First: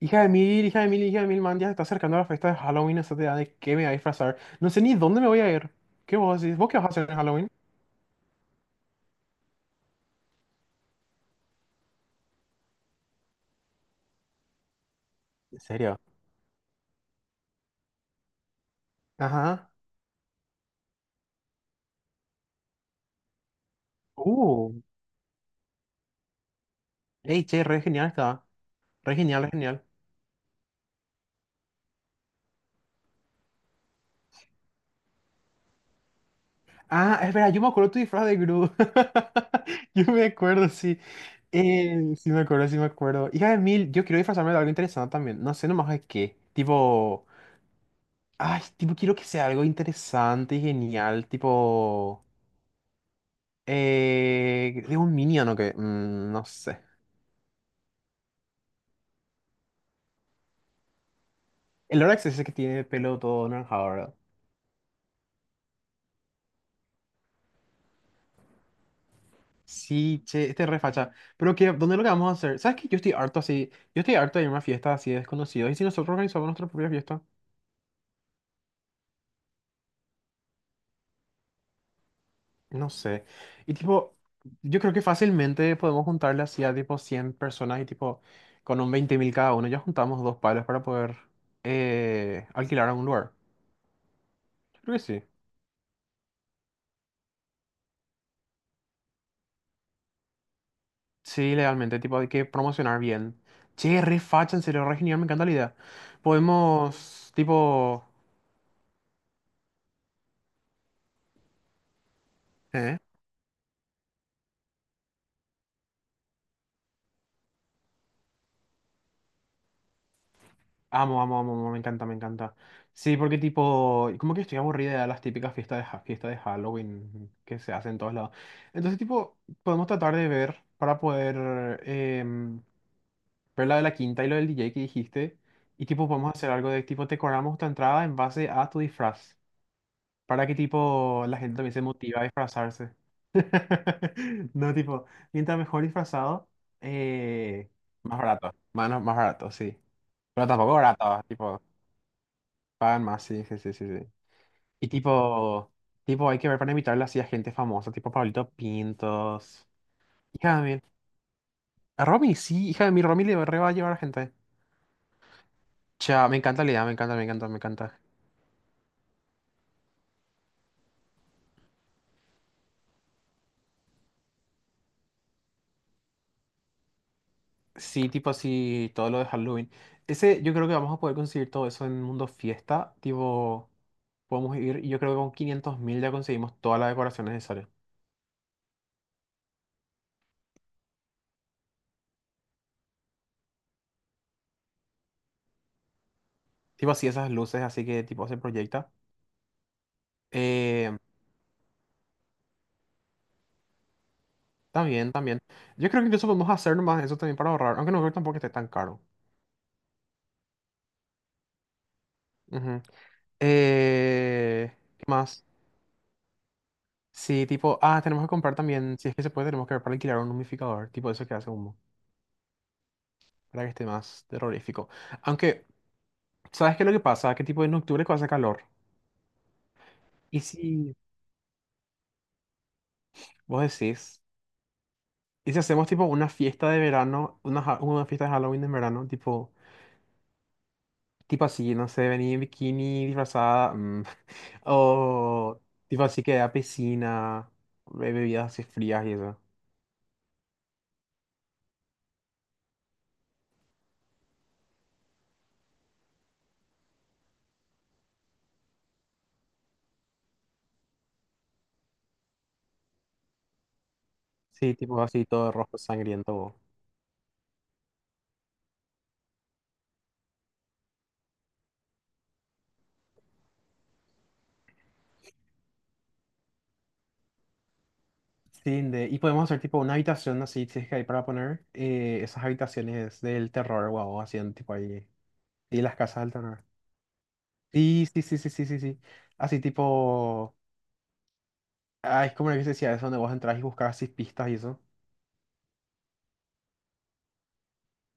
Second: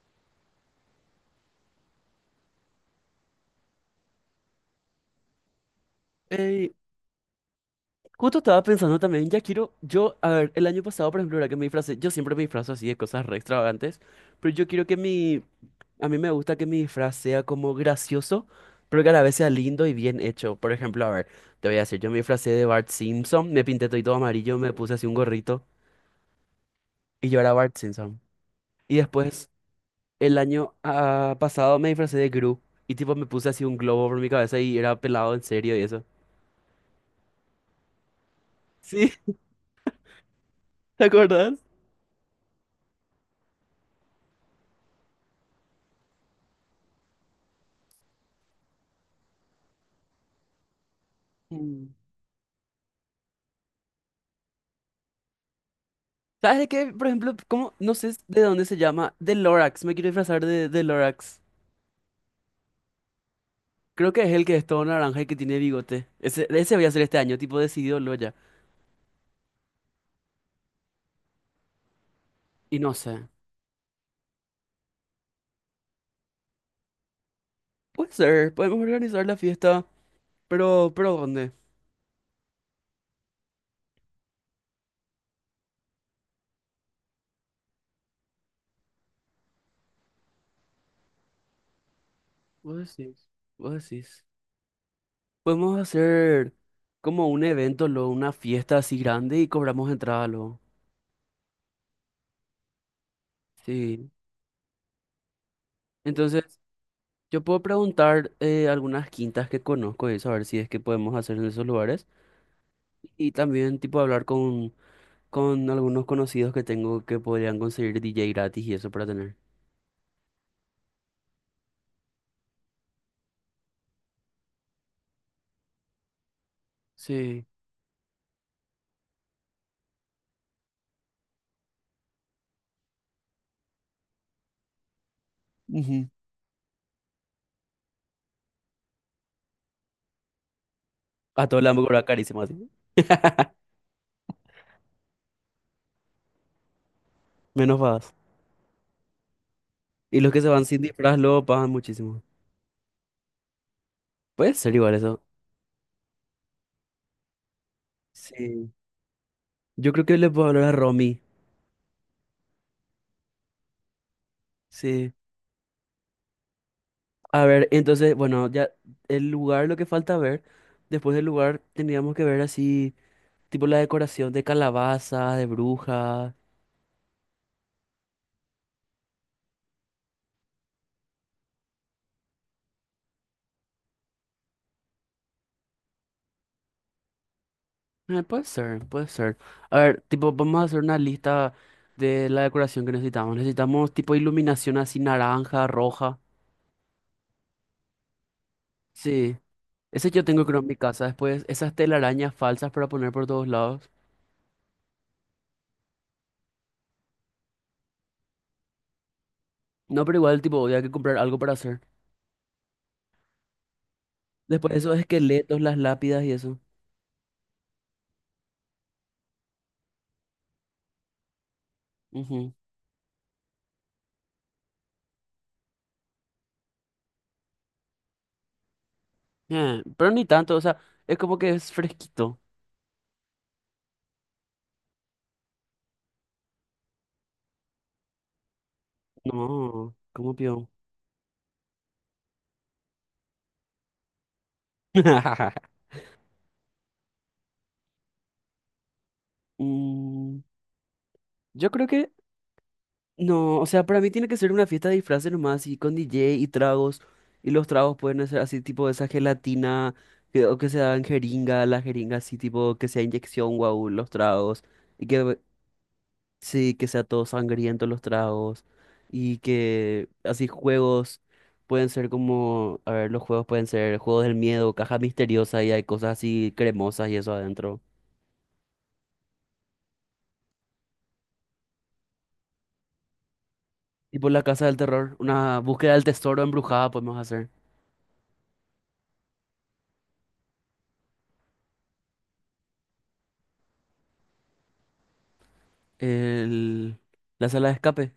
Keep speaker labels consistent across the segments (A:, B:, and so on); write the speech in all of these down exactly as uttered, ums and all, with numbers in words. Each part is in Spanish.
A: Hija de mil, hija de mil, hija de mil, man, ya se está acercando la fiesta de Halloween, esa te da de qué me voy a disfrazar. No sé ni dónde me voy a ir. ¿Qué vos decís? ¿Vos
B: Ey,
A: qué vas a hacer en Halloween?
B: justo estaba pensando también, ya quiero, yo, a ver, el año pasado, por ejemplo, era que me disfracé, yo siempre me disfrazo así de cosas re extravagantes, pero yo quiero que mi,
A: ¿En serio?
B: a mí me gusta que mi disfraz sea como gracioso, pero que a la vez sea
A: Ajá.
B: lindo y bien hecho. Por ejemplo, a ver, te voy a decir, yo me disfracé de Bart Simpson, me pinté todo amarillo, me
A: Uh.
B: puse así un gorrito y yo
A: Ey,
B: era
A: che,
B: Bart
A: re genial
B: Simpson.
A: está.
B: Y
A: Re genial,
B: después,
A: re genial.
B: el año ah, pasado me disfracé de Gru y tipo me puse así un globo por mi cabeza y era pelado en serio y eso.
A: Ah, espera, yo me acuerdo tu disfraz de Gru.
B: ¿Sí?
A: Yo me acuerdo, sí.
B: ¿Te acuerdas?
A: Eh, sí me acuerdo, sí me acuerdo. Hija de mil, yo quiero disfrazarme de algo interesante también. No sé nomás de qué. Tipo... Ay, tipo, quiero que sea algo interesante y genial. Tipo... Eh, es un minion o qué. Mm, no
B: ¿Sabes de
A: sé.
B: qué? Por ejemplo, ¿cómo? No sé de dónde se llama. De Lorax. Me quiero disfrazar de, de Lorax.
A: El Orax es ese que tiene pelo todo naranjado,
B: Creo
A: ¿verdad?
B: que es el que es todo naranja y que tiene bigote. Ese, ese voy a hacer este año, tipo decidido lo ya.
A: Sí, che, este es re facha. Pero que, ¿dónde lo que vamos a hacer?
B: Y
A: ¿Sabes que
B: no
A: yo estoy
B: sé.
A: harto así? Yo estoy harto de ir a una fiesta así de desconocidos. ¿Y si nosotros organizamos nuestra propia fiesta?
B: Puede ser, podemos organizar la fiesta. Pero, pero ¿dónde?
A: No sé. Y tipo, yo creo que fácilmente podemos juntarle así a tipo cien personas y tipo, con un veinte mil cada uno, ya juntamos dos palos para poder eh,
B: Vos
A: alquilar a un
B: decís,
A: lugar.
B: vos decís.
A: Yo creo que sí.
B: Podemos hacer como un evento, luego una fiesta así grande y cobramos entrada luego.
A: Sí, legalmente, tipo, hay que promocionar bien. Che,
B: Sí.
A: re facha, en serio, re genial, me encanta la idea.
B: Entonces,
A: Podemos,
B: yo puedo
A: tipo...
B: preguntar eh, algunas quintas que conozco y eso, a ver si es que podemos hacer en esos lugares.
A: ¿Eh?
B: Y también, tipo, hablar con con algunos conocidos que tengo que podrían conseguir D J gratis y eso para tener.
A: Amo, amo, amo, amo, me encanta, me encanta. Sí, porque tipo, como que estoy aburrida de las típicas fiestas de, ha- fiestas de Halloween
B: Sí.
A: que se hacen en todos lados. Entonces, tipo, podemos tratar de ver para poder em, ver la de la quinta y lo del D J que dijiste. Y tipo,
B: Ujú.
A: podemos hacer algo de tipo, decoramos tu entrada en base a tu disfraz, para que tipo la
B: A
A: gente
B: todos
A: también
B: les
A: se
B: vamos a
A: motiva a
B: carísimo así.
A: disfrazarse. No, tipo, mientras mejor disfrazado, eh,
B: Menos pagas.
A: más barato, más, no, más barato, sí.
B: Y los que se
A: Pero
B: van
A: tampoco
B: sin disfraz
A: barato,
B: luego
A: tipo,
B: pagan muchísimo.
A: pagan más, sí, sí, sí, sí, sí.
B: Puede ser
A: Y
B: igual eso.
A: tipo, tipo, hay que ver para invitarle así a gente famosa, tipo Pablito
B: Sí.
A: Pintos.
B: Yo creo que le puedo
A: Hija
B: hablar a
A: de mí.
B: Romy.
A: A Romy, sí, hija de mí, Romy le re va a llevar a gente.
B: Sí.
A: Chao, me encanta la idea, me encanta, me
B: A
A: encanta, me
B: ver,
A: encanta.
B: entonces, bueno, ya el lugar, lo que falta ver. Después del lugar teníamos que ver así, tipo la decoración de calabazas, de brujas.
A: Sí, tipo así, todo lo de Halloween. Ese, yo creo que vamos a poder conseguir todo eso en Mundo Fiesta. Tipo, podemos ir, y yo creo que con 500 mil ya conseguimos toda la decoración necesaria.
B: Eh, puede ser, puede ser. A ver, tipo, vamos a hacer una lista de la decoración que necesitamos. Necesitamos tipo iluminación así naranja, roja.
A: Tipo así, esas luces, así que tipo se proyecta.
B: Sí, ese yo tengo creo en mi
A: Eh,
B: casa. Después, esas telarañas falsas para poner por todos lados.
A: También, también. Yo creo que incluso podemos hacer más eso también para ahorrar, aunque no creo tampoco que esté tan caro.
B: No, pero igual, tipo, había que comprar algo para hacer.
A: Ujú. Eh,
B: Después, esos
A: ¿Qué más?
B: esqueletos, las lápidas y eso.
A: Sí, tipo, ah, tenemos que comprar también, si es que se puede, tenemos que ver para alquilar un humidificador tipo eso que hace humo,
B: Ujú.
A: para que esté más terrorífico. Aunque ¿sabes qué es lo que pasa? Que tipo en octubre que hace calor.
B: Eh, pero ni
A: ¿Y
B: tanto, o sea,
A: si
B: es como que es fresquito.
A: vos decís? ¿Y si hacemos tipo una fiesta de verano, una, ja- una fiesta de Halloween en verano? Tipo,
B: No, como peón.
A: tipo así, no sé, venir en bikini, disfrazada, mm, o tipo así que a piscina, be- bebidas así frías y eso.
B: Mm, yo creo que no, o sea, para mí tiene que ser una fiesta de disfraces nomás, y con D J y tragos. Y los tragos pueden ser así, tipo esa gelatina, que, o que se dan jeringa, la jeringa así, tipo que sea inyección, guau, los tragos.
A: Sí, tipo
B: Y
A: así
B: que
A: todo rojo sangriento.
B: sí, que sea todo sangriento los tragos. Y que así juegos pueden ser como, a ver, los juegos pueden ser juegos del miedo, caja misteriosa y hay cosas así cremosas y eso adentro.
A: Sí, de- y podemos hacer tipo una habitación así, si es que hay para poner eh, esas habitaciones del terror, guau,
B: Tipo
A: así
B: la
A: en
B: casa
A: tipo
B: del
A: ahí.
B: terror, una
A: Y
B: búsqueda
A: las
B: del
A: casas del
B: tesoro
A: terror.
B: embrujada podemos hacer.
A: Sí, sí, sí, sí, sí, sí, sí. Así tipo. Ah, es como lo que se decía, eso donde vos entras y buscas así pistas y eso.
B: El... La sala de escape.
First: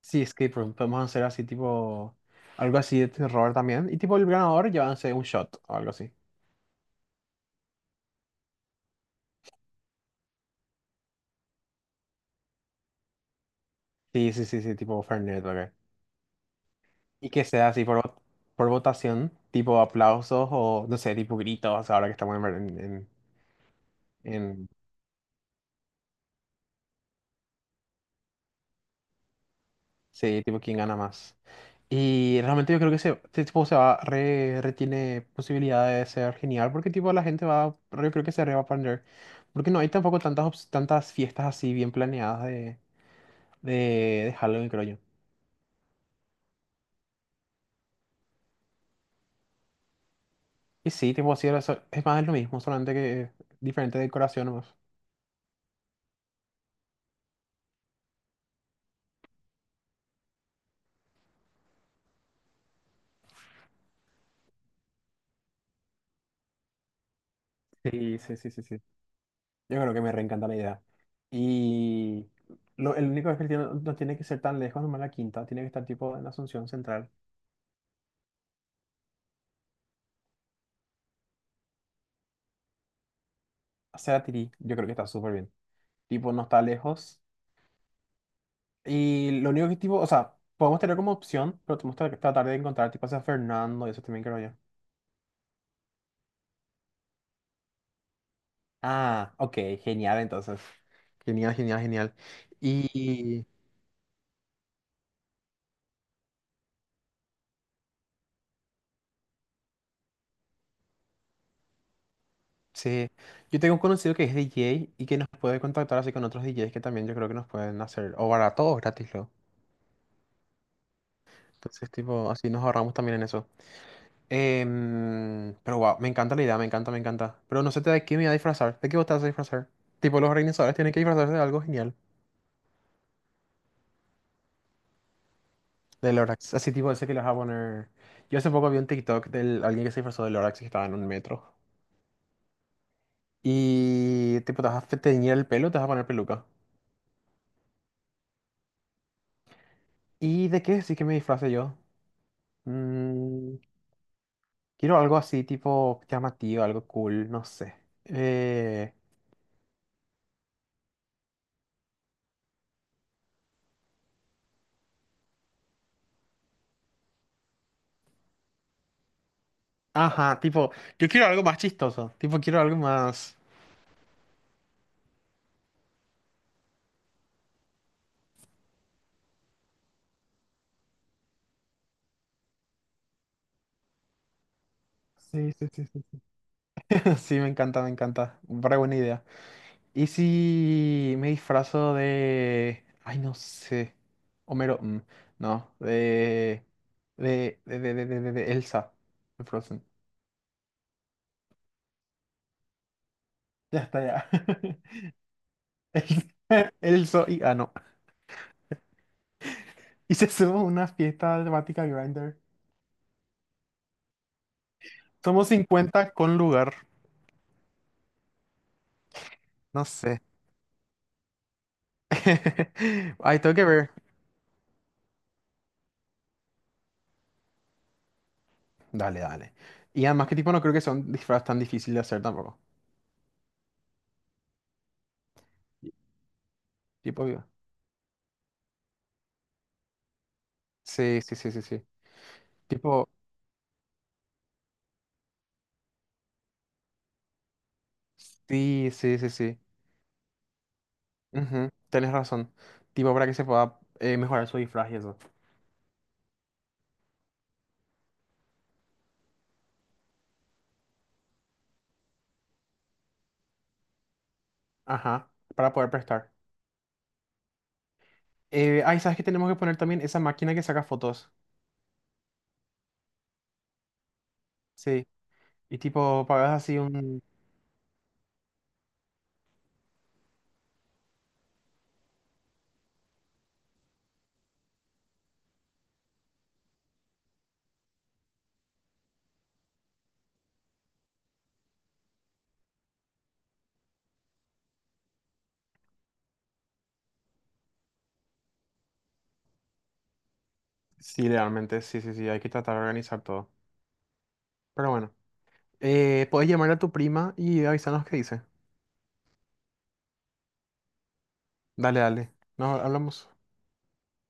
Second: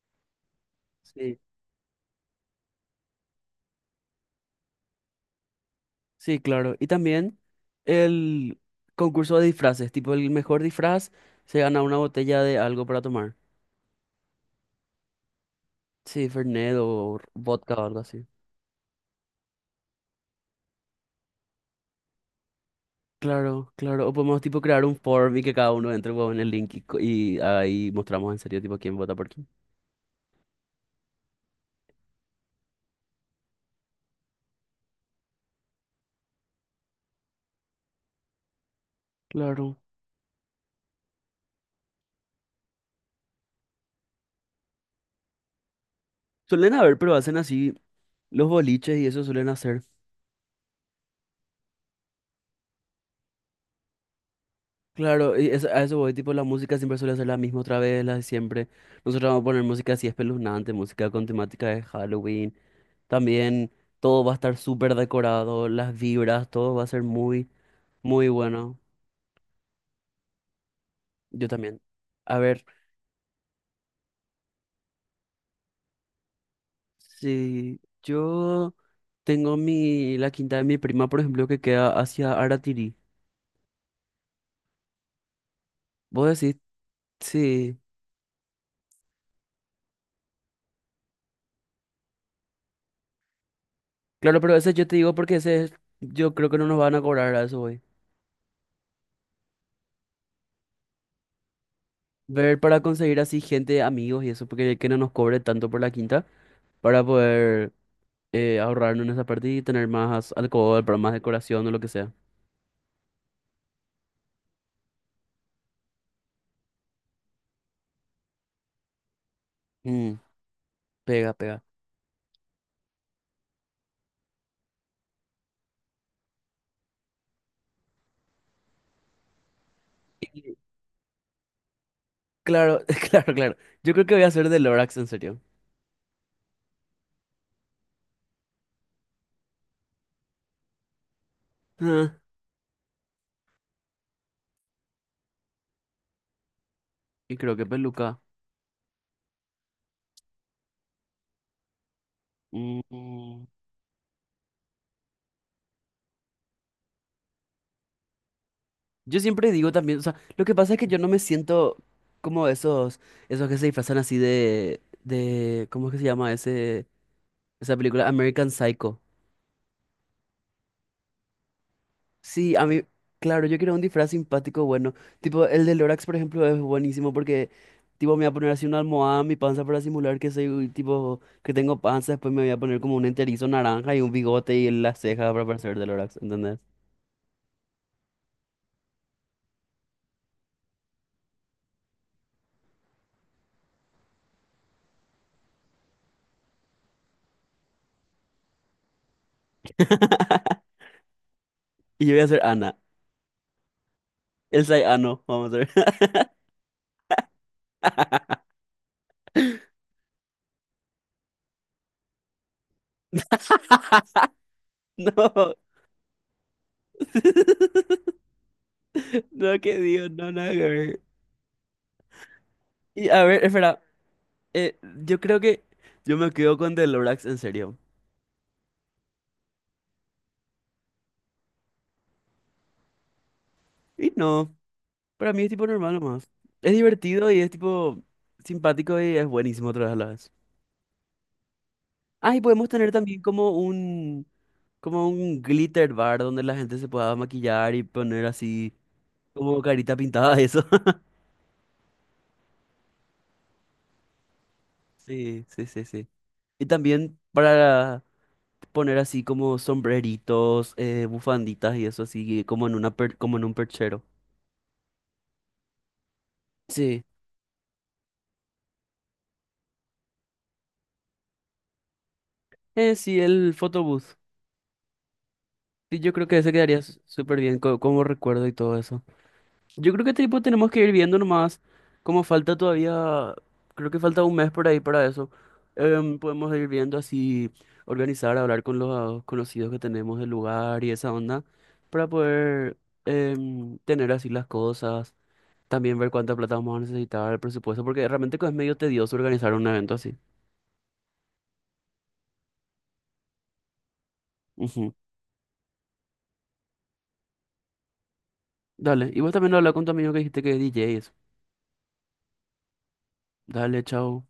A: Sí, escape room. Podemos hacer
B: Sí,
A: así tipo. Algo así de terror también. Y tipo el ganador llévanse un shot o algo así.
B: sí, claro. Y también el concurso de disfraces, tipo el mejor disfraz se gana una botella de algo para tomar.
A: Sí, sí, sí, sí, tipo Fernet, ok.
B: Sí, Fernet o
A: Y que sea
B: vodka o
A: así por,
B: algo
A: vot-
B: así.
A: por votación, tipo aplausos o no sé, tipo gritos, ahora que estamos en, en, en,
B: Claro, claro. O podemos tipo
A: en
B: crear un form y que cada uno entre huevón, en el link y, co- y ahí mostramos en serio tipo quién vota por quién.
A: Sí, tipo quién gana más. Y realmente yo creo que ese, este tipo se va, re, re tiene posibilidad de ser genial porque tipo la gente va, yo creo que se re va a aprender. Porque
B: Claro.
A: no hay tampoco tantas, ops- tantas fiestas así bien planeadas de, de, de Halloween, creo yo.
B: Suelen haber, pero hacen así los boliches y eso suelen hacer.
A: Y sí, tipo así, era eso- es más es lo mismo, solamente que diferente decoración nomás.
B: Claro, y eso- a eso voy, tipo la música siempre suele ser la misma otra vez, la de siempre. Nosotros vamos a poner música así espeluznante, música con temática de Halloween. También todo va a estar súper decorado, las vibras, todo va a ser muy,
A: Sí,
B: muy
A: sí, sí, sí, sí.
B: bueno.
A: Yo creo que me reencanta la idea.
B: Yo también.
A: Y
B: A ver,
A: lo, el único es que tiene- no tiene que ser tan lejos, nomás la quinta. Tiene que estar tipo en Asunción Central.
B: si yo tengo mi, la quinta de mi prima, por ejemplo, que queda hacia Aratiri.
A: Hacia Tirí, yo creo que está súper bien.
B: Vos
A: Tipo, no
B: decís,
A: está lejos.
B: sí.
A: Y lo único que tipo, o sea, podemos tener como opción, pero tenemos que tratar de encontrar tipo a Fernando y eso también creo
B: Claro,
A: yo.
B: pero ese yo te digo porque ese es- yo creo que no nos van a cobrar a eso hoy.
A: Ah, ok, genial entonces. Genial, genial, genial.
B: Ver para conseguir así
A: Y
B: gente, amigos y eso, porque que no nos cobre tanto por la quinta, para poder eh, ahorrarnos en esa parte y tener más alcohol, para más decoración o lo que sea.
A: sí, yo tengo un conocido que es D J y que nos puede contactar así con otros D Js que también yo creo que nos pueden hacer, o barato o gratis luego.
B: Mm, pega, pega.
A: Entonces, tipo, así nos ahorramos también en eso. Em, pero wow, me encanta la idea, me encanta, me encanta. Pero no sé de qué me voy a disfrazar, de qué vos te vas a disfrazar. Tipo, los organizadores tienen que disfrazarse de algo genial.
B: Claro, claro, claro. Yo creo que voy a hacer de Lorax, en serio.
A: De Lorax. Así tipo, ese que los va a poner. Yo hace poco vi un TikTok de alguien que se disfrazó de Lorax y que estaba en un metro.
B: Ah,
A: Y tipo, te vas a fe- teñir el pelo, te vas a poner peluca.
B: y creo que peluca.
A: ¿Y de qué sí que me disfrace yo?
B: Mm. Mm.
A: Mm, Quiero algo así, tipo llamativo, algo cool, no sé. Eh,
B: Yo siempre digo también, o sea, lo que pasa es que yo no me siento como esos, esos que se disfrazan así de, de, ¿cómo es que se llama ese, esa película? American Psycho.
A: ajá, tipo, yo quiero algo más chistoso. Tipo,
B: Sí,
A: quiero
B: a
A: algo
B: mí,
A: más.
B: claro, yo quiero un disfraz simpático bueno. Tipo, el de Lorax, por ejemplo, es buenísimo porque, tipo, me voy a poner así una almohada en mi panza para simular que soy, tipo, que tengo panza. Después me voy a poner como un enterizo naranja y un bigote y las cejas para
A: Sí, sí,
B: parecer
A: sí,
B: de
A: sí.
B: Lorax, ¿entendés?
A: Sí. Sí, me encanta, me encanta. Para buena idea. ¿Y si me disfrazo de...? Ay, no sé. Homero... mm, no, de... De, de, de, de, de, de- de Elsa. De Frozen.
B: Y yo voy a ser Ana.
A: Ya está, ya.
B: El Ano, vamos a ver.
A: Elsa, Elsa y... Ah, no. Y se suma una fiesta temática Grinder. Somos
B: No.
A: cincuenta con lugar.
B: No, que
A: No
B: Dios,
A: sé.
B: no, nada que ver. Y a
A: Ay,
B: ver,
A: tengo que
B: espera,
A: ver.
B: eh, yo creo que yo me quedo con The Lorax, en serio.
A: Dale, dale. Y además que tipo no creo que sea un disfraz tan difícil de hacer tampoco.
B: Y no. Para mí es tipo normal nomás. Es
A: Tipo,
B: divertido y
A: digo,
B: es tipo simpático y es buenísimo otra vez a la vez.
A: sí, sí, sí, sí, sí.
B: Ah, y podemos tener
A: Tipo,
B: también como un, como un glitter bar donde la gente se pueda maquillar y poner así
A: sí, sí, sí, sí.
B: como carita pintada, eso.
A: Ujú, tenés razón. Tipo, para que se pueda eh, mejorar su disfraz y eso.
B: Sí, sí, sí, sí. Y también para poner así como sombreritos, eh, bufanditas y eso así, como en una per- como en un perchero.
A: Ajá, para poder prestar.
B: Sí,
A: Eh, ay, ¿sabes qué tenemos que poner también? Esa máquina que saca fotos.
B: eh, sí, el photobooth.
A: Sí. Y
B: Sí, yo
A: tipo,
B: creo que
A: pagas
B: ese
A: así
B: quedaría s-
A: un...
B: súper bien co- como recuerdo y todo eso. Yo creo que tipo tenemos que ir viendo nomás, como falta todavía, creo que falta un mes por ahí para eso. Em, podemos ir viendo así, organizar, hablar con los conocidos que tenemos del lugar y esa onda, para poder em, tener así las cosas, también ver cuánta plata vamos a necesitar, el presupuesto, porque realmente es medio tedioso organizar un evento así.
A: Sí, realmente, sí, sí, sí, hay que tratar de organizar todo. Pero
B: Ujú.
A: bueno, eh, puedes llamar a tu prima y avisarnos qué dice.
B: Dale, y vos también habla con tu amigo que dijiste que es D J, y
A: Dale, dale. Nos hablamos.
B: dale, chao.